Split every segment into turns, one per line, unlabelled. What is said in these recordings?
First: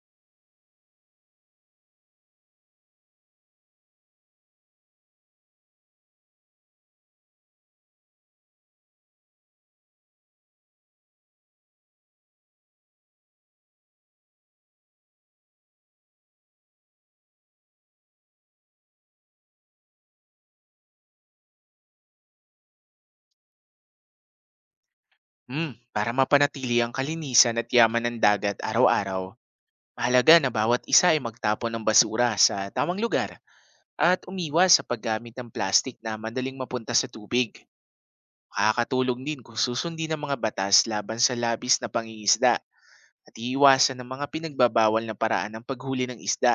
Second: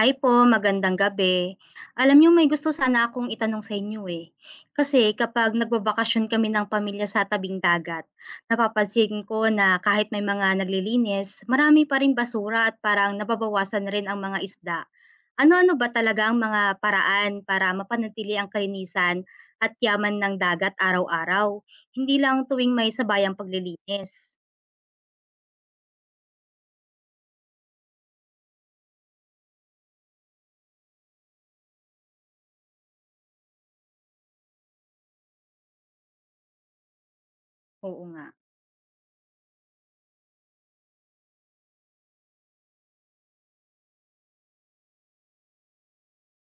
Hi po, magandang gabi. Alam niyo may gusto sana akong itanong sa inyo, eh. Kasi kapag nagbabakasyon kami ng pamilya sa tabing dagat, napapansin ko na kahit may mga naglilinis, marami pa ring basura at parang nababawasan rin ang mga isda. Ano-ano ba talaga ang mga paraan para mapanatili ang kalinisan at yaman ng dagat araw-araw? Hindi lang tuwing may sabayang paglilinis.
Para mapanatili ang kalinisan at yaman ng dagat araw-araw, mahalaga na bawat isa ay magtapon ng basura sa tamang lugar at umiwas sa paggamit ng plastik na madaling mapunta sa tubig.
Oo nga,
Makakatulong din kung susundin ang mga batas laban sa labis na pangingisda at iiwasan ng mga pinagbabawal na paraan ng paghuli ng isda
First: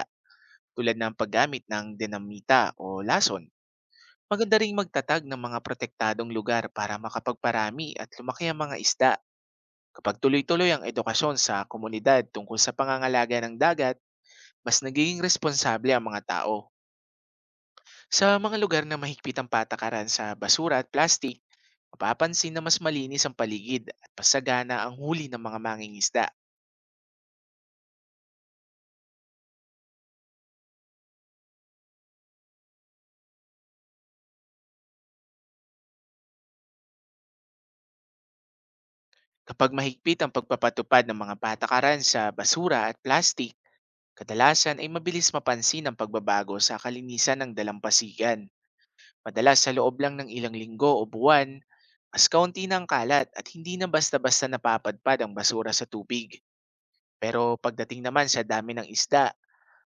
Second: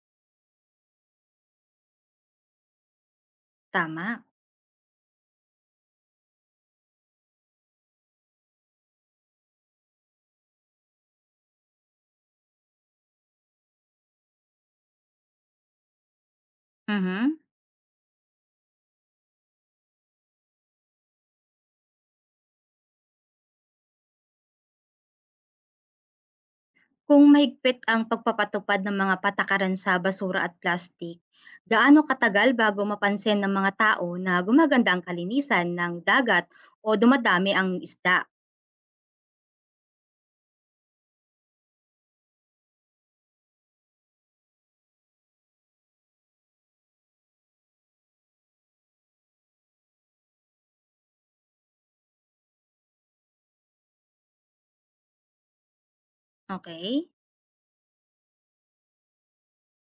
tulad ng paggamit ng dinamita o lason.
tama.
Maganda ring magtatag ng mga protektadong lugar para makapagparami at lumaki ang mga isda. Kapag tuloy-tuloy ang edukasyon sa komunidad tungkol sa pangangalaga ng dagat, mas nagiging responsable ang mga tao.
Mhm.
Sa mga lugar na mahigpit ang patakaran sa basura at plastic, mapapansin na mas malinis ang paligid at pasagana ang huli ng mga mangingisda.
Kung mahigpit ang pagpapatupad ng mga patakaran sa basura at plastik, gaano katagal bago mapansin ng mga tao na gumaganda ang kalinisan ng dagat o dumadami ang isda?
Kapag mahigpit ang pagpapatupad ng mga patakaran sa basura at plastic, kadalasan ay mabilis mapansin ang pagbabago sa kalinisan ng dalampasigan. Madalas sa loob lang ng ilang linggo o buwan, mas kaunti ng kalat at hindi na basta-basta napapadpad ang basura sa tubig.
Okay?
Pero pagdating naman sa dami ng isda,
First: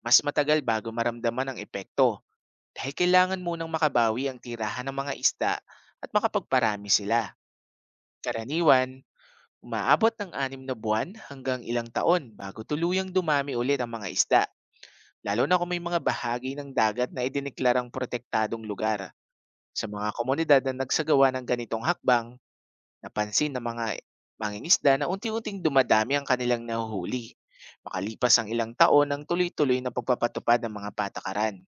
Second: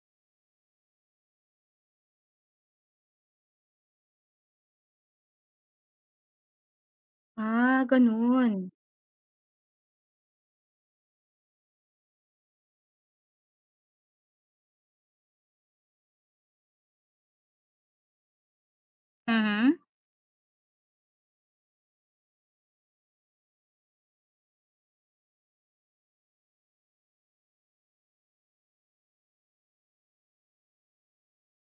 mas matagal bago maramdaman ang epekto dahil kailangan munang makabawi ang tirahan ng mga isda at makapagparami sila.
Ah, ganun.
Karaniwan, umaabot ng 6 na buwan hanggang ilang taon bago tuluyang dumami ulit ang mga isda, lalo na kung may mga bahagi ng dagat na idineklarang protektadong lugar.
Mhm.
Sa mga komunidad na nagsagawa ng ganitong hakbang, napansin ng mga mangingisda na unti-unting dumadami ang kanilang nahuhuli. Makalipas ang ilang taon ng tuloy-tuloy na pagpapatupad ng mga patakaran.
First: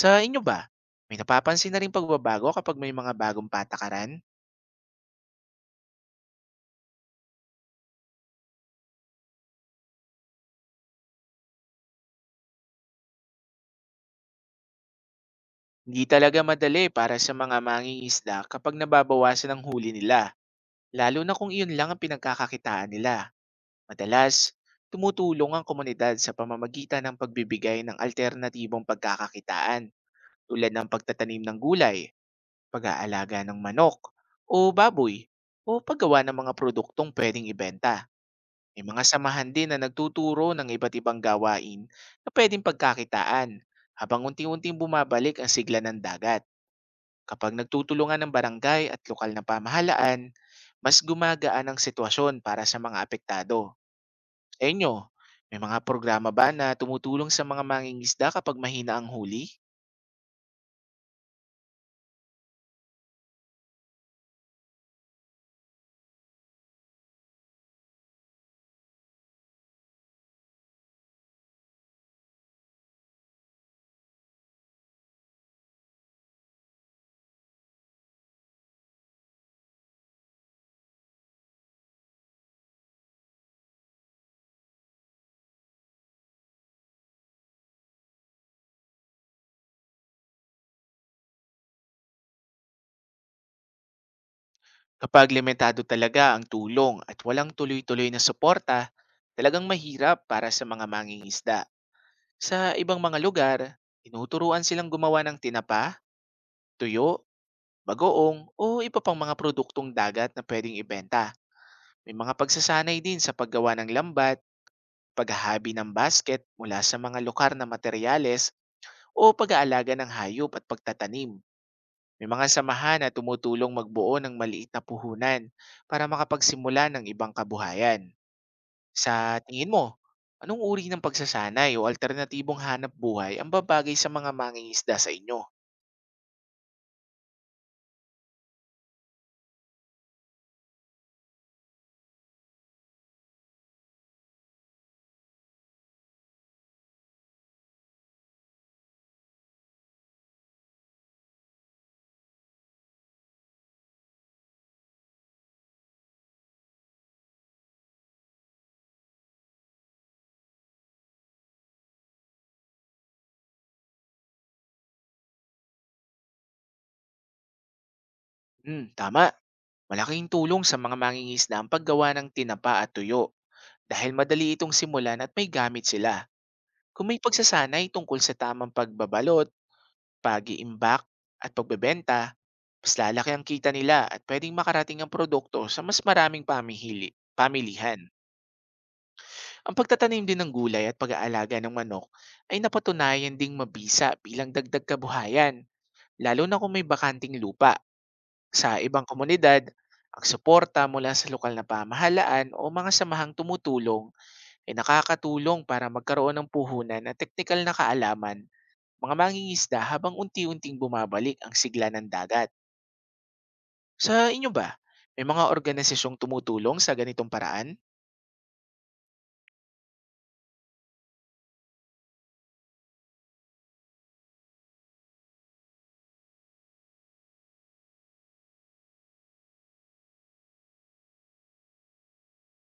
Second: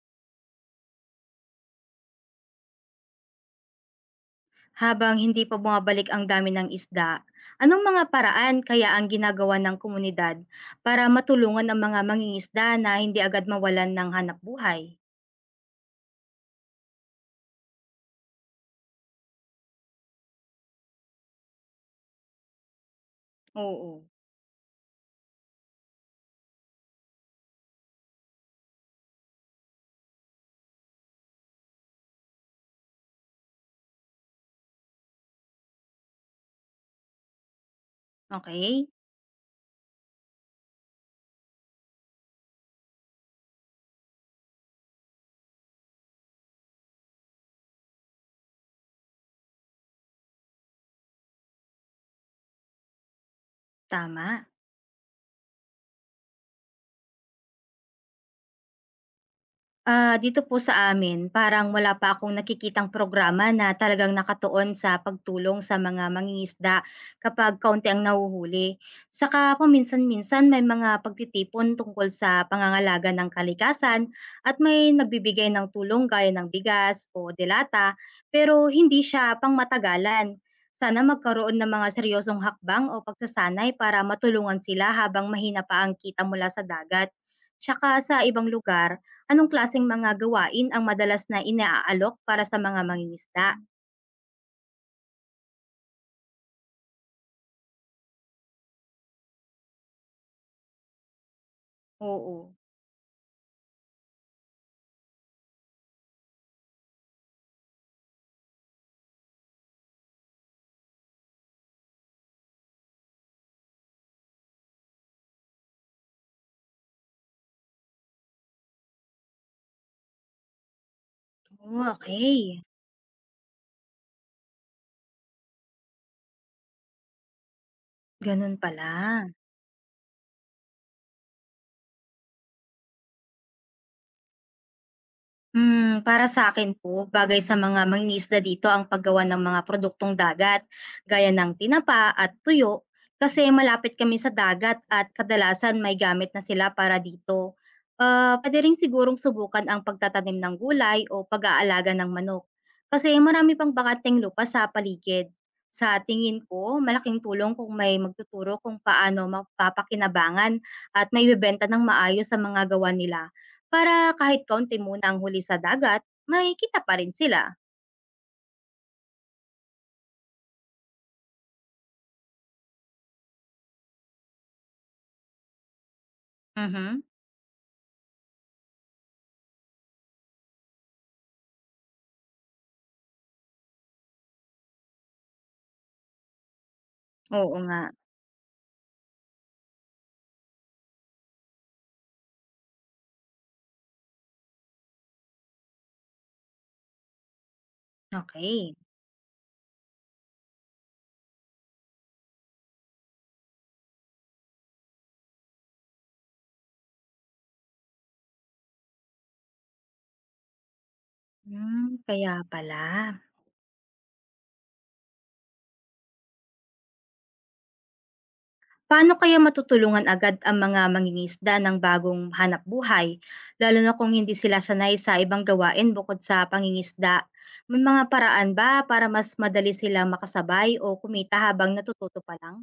Sa inyo ba, may napapansin na rin pagbabago kapag may mga bagong patakaran?
Habang hindi pa bumabalik ang dami ng isda, anong mga paraan kaya ang ginagawa ng komunidad para matulungan ang mga mangingisda na hindi agad mawalan ng hanap buhay?
Hindi talaga madali para sa mga mangingisda kapag nababawasan ang huli nila, lalo na kung iyon lang ang pinagkakakitaan nila.
Oo.
Madalas, tumutulong ang komunidad sa pamamagitan ng pagbibigay ng alternatibong pagkakakitaan tulad ng pagtatanim ng gulay, pag-aalaga ng manok o baboy, o paggawa ng mga produktong pwedeng ibenta. May
Okay?
mga samahan din na nagtuturo ng iba't ibang gawain na pwedeng pagkakitaan habang unti-unting bumabalik ang sigla ng dagat. Kapag nagtutulungan ng barangay at lokal na pamahalaan, mas gumagaan ang sitwasyon para sa mga apektado.
Tama.
Enyo, may mga programa ba na tumutulong sa mga mangingisda kapag mahina ang huli?
Ah, dito po sa amin parang wala pa akong nakikitang programa na talagang nakatuon sa pagtulong sa mga mangingisda kapag kaunti ang nahuhuli. Saka paminsan-minsan may mga pagtitipon tungkol sa pangangalaga ng kalikasan at may nagbibigay ng tulong gaya ng bigas o delata pero hindi siya pangmatagalan. Sana magkaroon ng mga seryosong hakbang o pagsasanay para matulungan sila habang mahina pa ang kita mula sa dagat. Tsaka sa ibang lugar, anong klaseng mga gawain ang madalas na inaalok para sa mga mangingisda?
Kapag limitado talaga ang tulong at walang tuloy-tuloy na suporta, talagang mahirap para sa mga mangingisda.
Oo.
Sa ibang mga lugar, tinuturuan silang gumawa ng tinapa, tuyo, bagoong o iba pang mga produktong dagat na pwedeng ibenta. May mga pagsasanay din sa paggawa ng lambat, paghahabi ng basket mula sa mga lokar na materyales, o pag-aalaga ng hayop at pagtatanim.
Oh,
May mga
okey,
samahan na tumutulong magbuo ng maliit na puhunan para makapagsimula ng ibang kabuhayan.
gano'n pala.
Sa tingin mo, anong uri ng pagsasanay o alternatibong hanap buhay ang babagay sa mga mangingisda sa inyo?
Para sa akin po, bagay sa mga mangingisda dito ang paggawa ng mga produktong dagat, gaya ng tinapa at tuyo, kasi malapit kami sa dagat at kadalasan may gamit na sila para dito. Ah, puwede rin sigurong subukan ang pagtatanim ng gulay o pag-aalaga ng manok, kasi marami pang bakanteng lupa sa paligid. Sa tingin ko, malaking tulong kung may magtuturo kung paano mapapakinabangan at may maibebenta ng maayos sa mga gawa nila. Para kahit kaunti muna ang huli sa dagat, may kita pa rin sila.
Hmm, tama. Malaking tulong sa mga mangingisda ang paggawa ng tinapa at tuyo dahil madali itong simulan at may gamit sila.
Mhm.
Kung may pagsasanay tungkol sa tamang pagbabalot, pag-iimbak at pagbebenta, mas lalaki ang kita nila at pwedeng makarating ang produkto sa mas maraming
Oo nga.
pamilihan. Ang pagtatanim din ng gulay at pag-aalaga ng manok ay napatunayan ding mabisa bilang dagdag kabuhayan, lalo na kung may bakanting lupa.
Okay.
Sa ibang komunidad, ang suporta mula sa lokal na pamahalaan o mga samahang tumutulong ay nakakatulong para magkaroon ng puhunan at teknikal na kaalaman mga mangingisda habang unti-unting bumabalik ang sigla ng
Kaya
dagat.
pala.
Sa inyo ba, may mga organisasyong tumutulong sa ganitong paraan?
Paano kaya matutulungan agad ang mga mangingisda ng bagong hanap buhay, lalo na kung hindi sila sanay sa ibang gawain bukod sa pangingisda? May mga paraan ba para mas madali sila makasabay o kumita habang natututo pa lang?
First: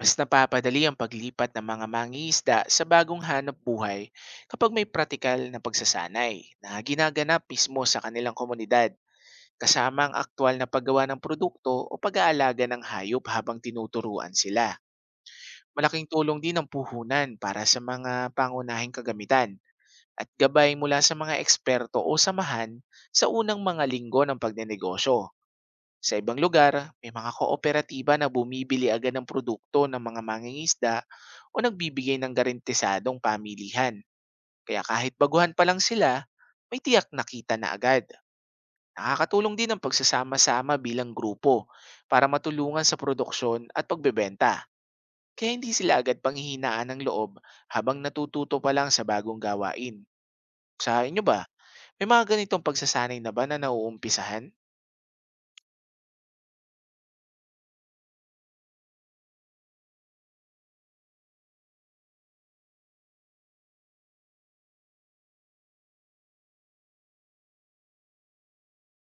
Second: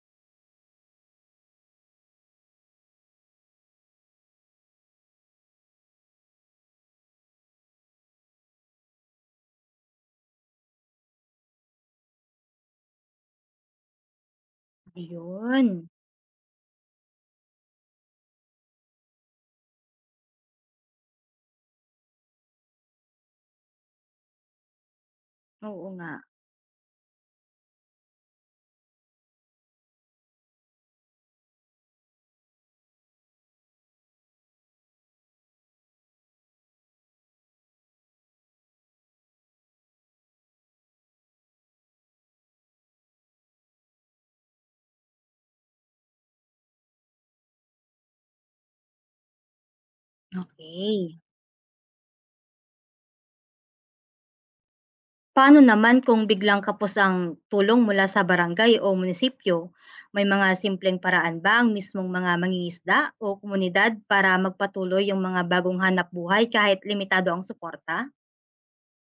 Mas napapadali ang paglipat ng mga mangingisda sa bagong hanap buhay kapag may pratikal na pagsasanay na ginaganap mismo sa kanilang komunidad, kasama ang aktwal na paggawa ng produkto o pag-aalaga ng hayop habang tinuturuan sila.
Ayun,
Malaking tulong din ang puhunan para sa mga pangunahing kagamitan at gabay mula sa mga eksperto o samahan sa unang mga linggo ng pagnenegosyo.
oo nga,
Sa ibang lugar, may mga kooperatiba na bumibili agad ng produkto ng mga mangingisda o nagbibigay ng garantisadong pamilihan. Kaya kahit baguhan pa lang sila, may tiyak nakita na agad. Nakakatulong din ang pagsasama-sama bilang grupo para matulungan sa produksyon at pagbebenta. Kaya hindi sila agad panghihinaan ng loob habang natututo pa lang sa bagong gawain. Sa
okay.
inyo ba, may mga ganitong pagsasanay na ba na nauumpisahan?
Paano naman kung biglang kapos ang tulong mula sa barangay o munisipyo? May mga simpleng paraan ba ang mismong mga mangingisda o komunidad para magpatuloy yung mga bagong hanap buhay kahit limitado ang suporta?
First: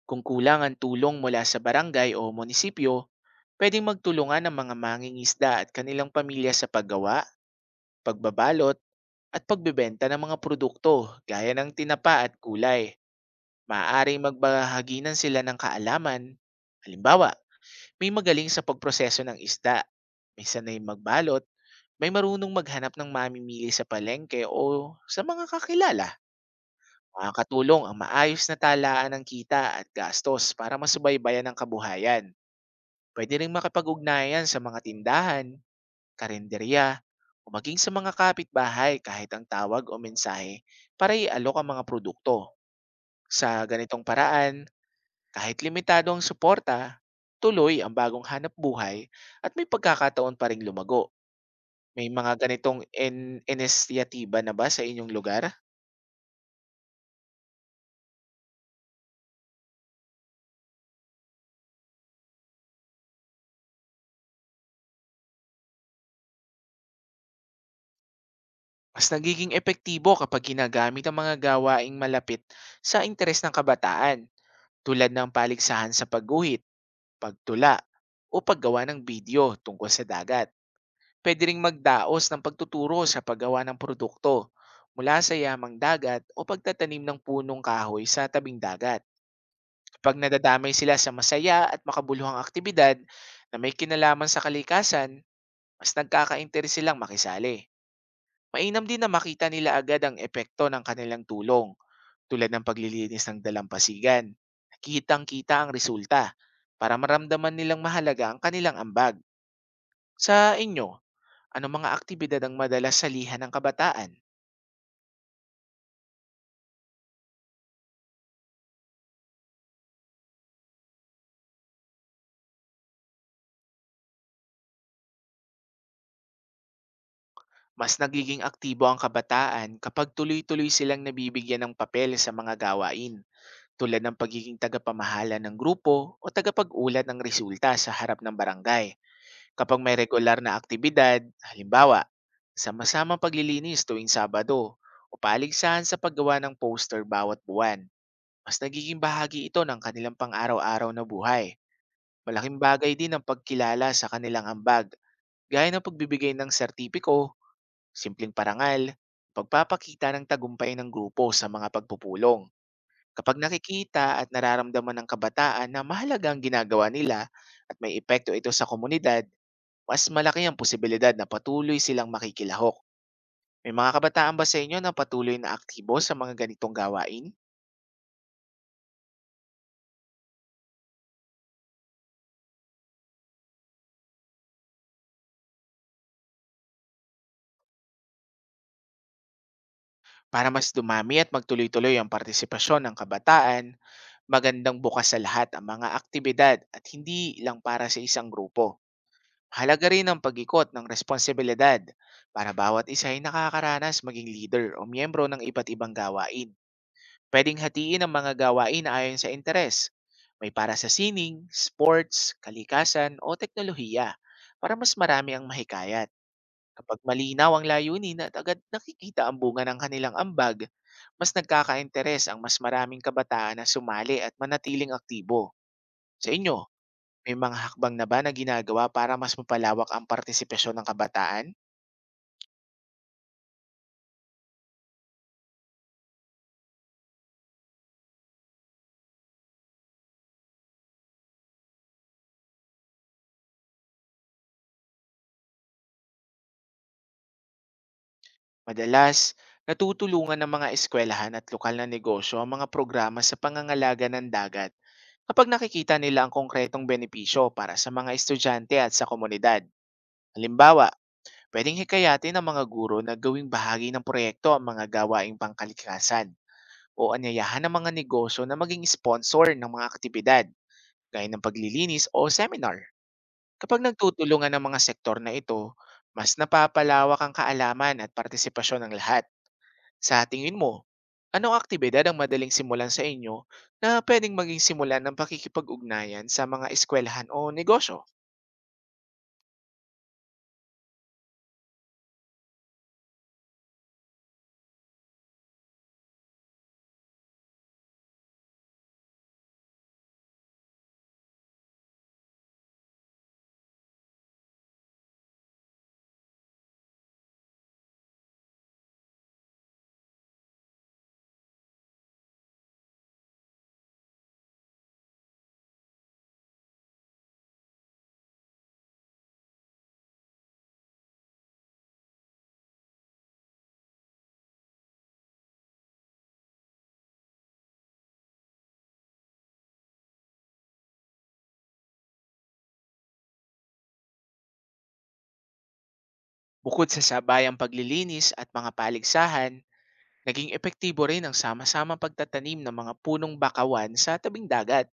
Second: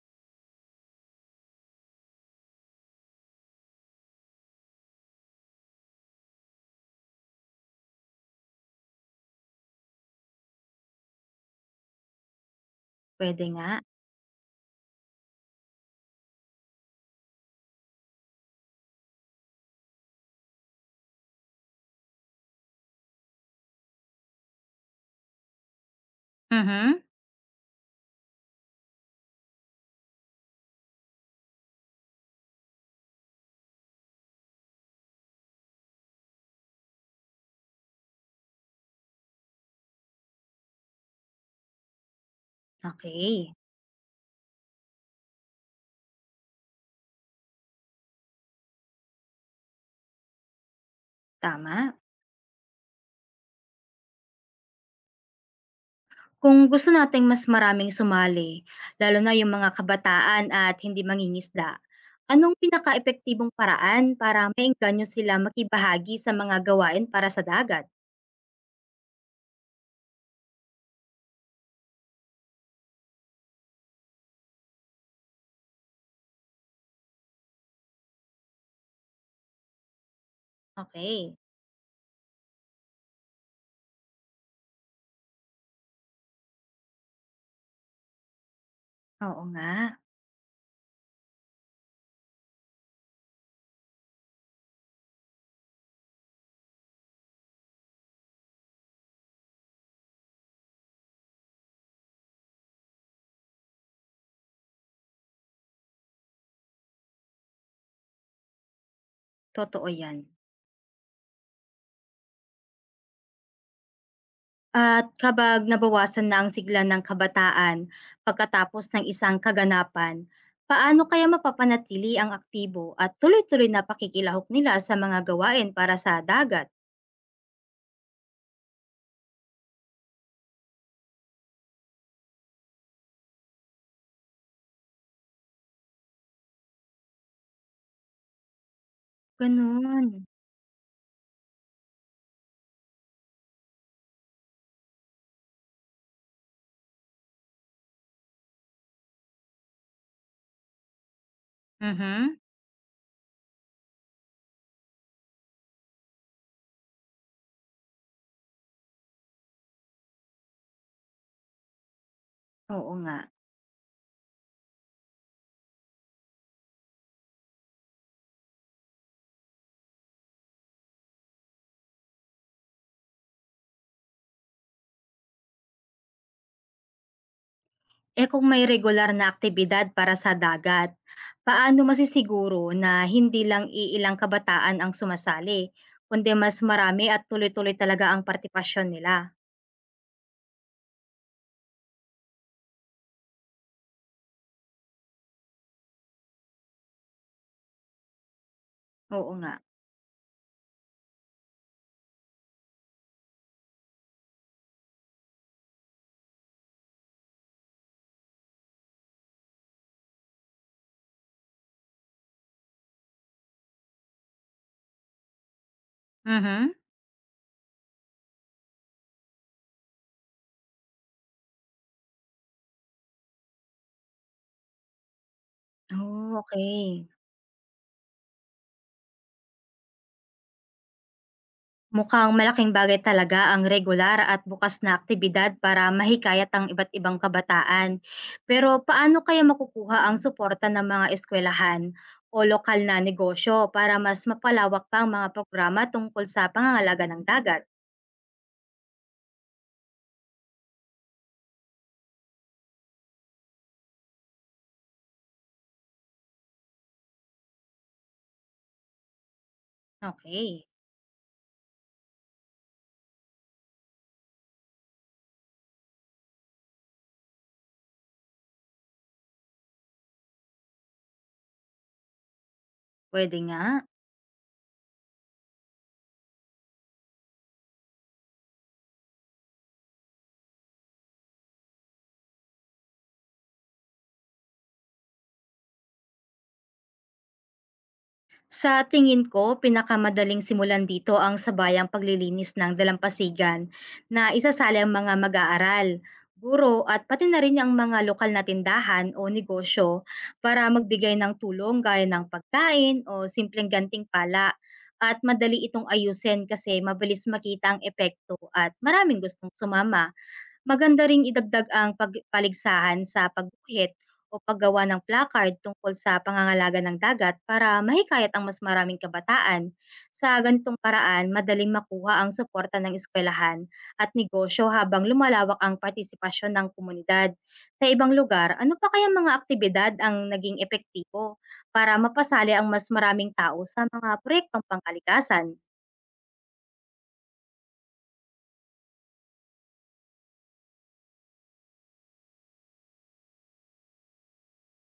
Kung kulang ang tulong mula sa barangay o munisipyo, pwedeng magtulungan ang mga mangingisda at kanilang pamilya sa paggawa, pagbabalot, at pagbebenta ng mga produkto gaya ng tinapa at kulay.
Pwede nga.
Maaaring magbahaginan sila ng kaalaman. Halimbawa, may magaling sa pagproseso ng isda, may sanay magbalot, may marunong maghanap ng mamimili sa palengke o sa mga kakilala.
Mhm.
Makakatulong ang maayos na talaan ng kita at gastos para masubaybayan ang kabuhayan. Pwede rin makipag-ugnayan sa mga tindahan, karinderya, o maging sa mga kapitbahay kahit ang tawag o mensahe para ialok ang mga produkto.
Okay,
Sa ganitong paraan, kahit limitado ang suporta, tuloy ang bagong hanap buhay at may pagkakataon pa ring lumago.
tama.
May mga ganitong inisyatiba na ba sa inyong lugar?
Kung gusto nating mas maraming sumali, lalo na yung mga kabataan at hindi mangingisda, anong pinaka-epektibong paraan para maengganyo sila makibahagi sa mga gawain para sa dagat?
Mas nagiging epektibo kapag ginagamit ang mga gawaing malapit sa interes ng kabataan tulad ng paligsahan sa pagguhit, pagtula, o paggawa ng video tungkol sa dagat.
Okay,
Pwede ring magdaos ng pagtuturo sa paggawa ng produkto mula sa yamang dagat o pagtatanim ng punong kahoy sa tabing dagat.
oo nga.
Kapag nadadamay sila sa masaya at makabuluhang aktibidad na may kinalaman sa kalikasan, mas nagkakainteres silang makisali. Mainam din na makita nila agad ang epekto ng kanilang tulong tulad ng paglilinis ng dalampasigan. Kitang-kita ang resulta para maramdaman nilang mahalaga ang kanilang ambag.
Totoo 'yan.
Sa inyo, ano mga aktibidad ang madalas salihan ng kabataan?
At kapag nabawasan na ang sigla ng kabataan pagkatapos ng isang kaganapan, paano kaya mapapanatili ang aktibo at tuloy-tuloy na pakikilahok nila sa mga gawain para sa dagat?
Mas nagiging aktibo ang kabataan kapag tuloy-tuloy silang nabibigyan ng papel sa mga gawain tulad ng pagiging tagapamahala ng grupo o tagapag-ulat ng resulta sa harap ng barangay. Kapag may
Gano'n.
regular na aktibidad, halimbawa, sama-samang paglilinis tuwing Sabado o paligsahan sa paggawa ng poster bawat buwan, mas nagiging bahagi ito ng kanilang pang-araw-araw na buhay.
Mhm,
Malaking bagay din ang pagkilala sa kanilang ambag, gaya ng pagbibigay ng sertipiko, simpleng parangal, pagpapakita ng tagumpay ng grupo sa mga pagpupulong.
oo nga.
Kapag nakikita at nararamdaman ng kabataan na mahalaga ang ginagawa nila at may epekto ito sa komunidad, mas malaki ang posibilidad na patuloy silang makikilahok. May mga kabataan ba sa inyo na patuloy na aktibo sa mga ganitong gawain?
Eh kung may regular na aktibidad para sa dagat, paano masisiguro na hindi lang iilang kabataan ang sumasali, kundi mas marami at tuloy-tuloy talaga ang partipasyon nila?
Para mas dumami at magtuloy-tuloy ang partisipasyon ng kabataan, magandang bukas sa lahat ang mga aktibidad at hindi lang para sa isang grupo.
Oo nga.
Mahalaga rin ang pag-ikot ng responsibilidad para bawat isa ay nakakaranas maging leader o miyembro ng iba't ibang gawain. Pwedeng hatiin ang mga gawain na ayon sa interes. May para sa sining, sports, kalikasan o teknolohiya para mas marami ang mahikayat.
Mhm.
Kapag malinaw ang layunin at agad nakikita ang bunga ng kanilang ambag, mas nagkakainteres ang mas maraming kabataan na sumali at manatiling aktibo. Sa
Oh,
inyo,
okey.
may mga hakbang na ba na ginagawa para mas mapalawak ang partisipasyon ng kabataan?
Mukhang malaking bagay talaga ang regular at bukas na aktibidad para mahikayat ang iba't ibang kabataan. Pero paano kaya makukuha ang suporta ng mga eskwelahan o lokal na negosyo para mas mapalawak pa ang mga programa tungkol sa pangangalaga ng dagat?
Madalas, natutulungan ng mga eskwelahan at lokal na negosyo ang mga programa sa pangangalaga ng dagat kapag nakikita nila ang konkretong benepisyo para sa mga estudyante at sa komunidad.
Okay.
Halimbawa, pwedeng hikayatin ng mga guro na gawing bahagi ng proyekto ang mga gawaing pangkalikasan o anyayahan ng mga negosyo na maging sponsor ng mga aktibidad gaya ng paglilinis o seminar.
Puwede nga.
Kapag nagtutulungan ng mga sektor na ito, mas napapalawak ang kaalaman at partisipasyon ng lahat. Sa tingin mo, anong aktibidad ang madaling simulan sa inyo na pwedeng maging simulan ng pakikipag-ugnayan sa mga eskwelahan o negosyo?
Sa tingin ko, pinakamadaling simulan dito ang sabayang paglilinis ng dalampasigan na isasali ang mga mag-aaral, guro at pati na rin ang mga lokal na tindahan o negosyo para magbigay ng tulong gaya ng pagkain o simpleng gantimpala at madali itong ayusin kasi mabilis makita ang epekto at maraming gustong sumama. Maganda ring idagdag ang pag sa pagguhit o paggawa ng placard tungkol sa pangangalaga ng dagat para mahikayat ang mas maraming kabataan. Sa ganitong paraan, madaling makuha ang suporta ng eskwelahan at negosyo habang lumalawak ang partisipasyon ng komunidad. Sa ibang lugar, ano pa kaya mga aktibidad ang naging epektibo para mapasali ang mas maraming tao sa mga proyektong pangkalikasan?
Bukod sa sabayang paglilinis at mga paligsahan, naging epektibo rin ang sama-sama pagtatanim ng mga punong bakawan sa tabing dagat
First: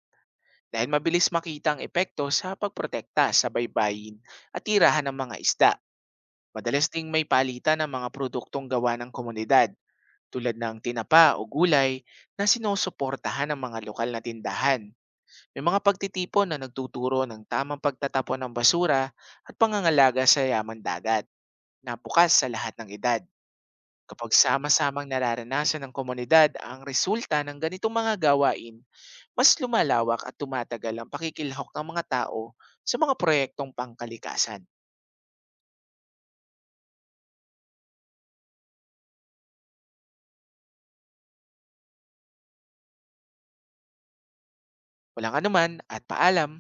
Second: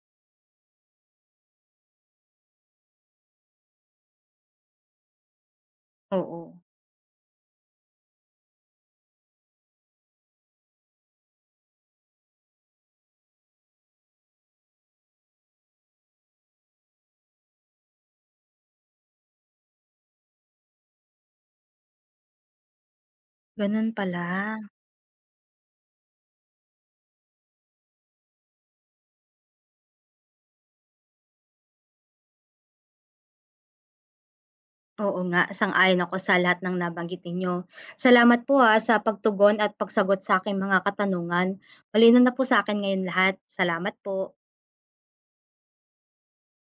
dahil mabilis makita ang epekto sa pagprotekta sa baybayin at tirahan ng mga isda.
Oo,
Madalas ding may palitan ng mga produktong gawa ng komunidad tulad ng tinapa o gulay na sinusuportahan ng mga lokal na tindahan. May mga pagtitipon na nagtuturo ng tamang pagtatapon ng basura at pangangalaga sa yaman dagat na bukas sa lahat ng edad.
ganun pala.
Kapag sama-samang nararanasan ng komunidad ang resulta ng ganitong mga gawain, mas lumalawak at tumatagal ang pakikilhok ng mga tao sa mga proyektong pangkalikasan.
Oo nga, sang-ayon ako sa lahat ng nabanggit ninyo. Salamat po ha, sa pagtugon at pagsagot sa aking mga katanungan. Malinaw na po sa akin ngayon lahat. Salamat po.
Walang anuman at paalam!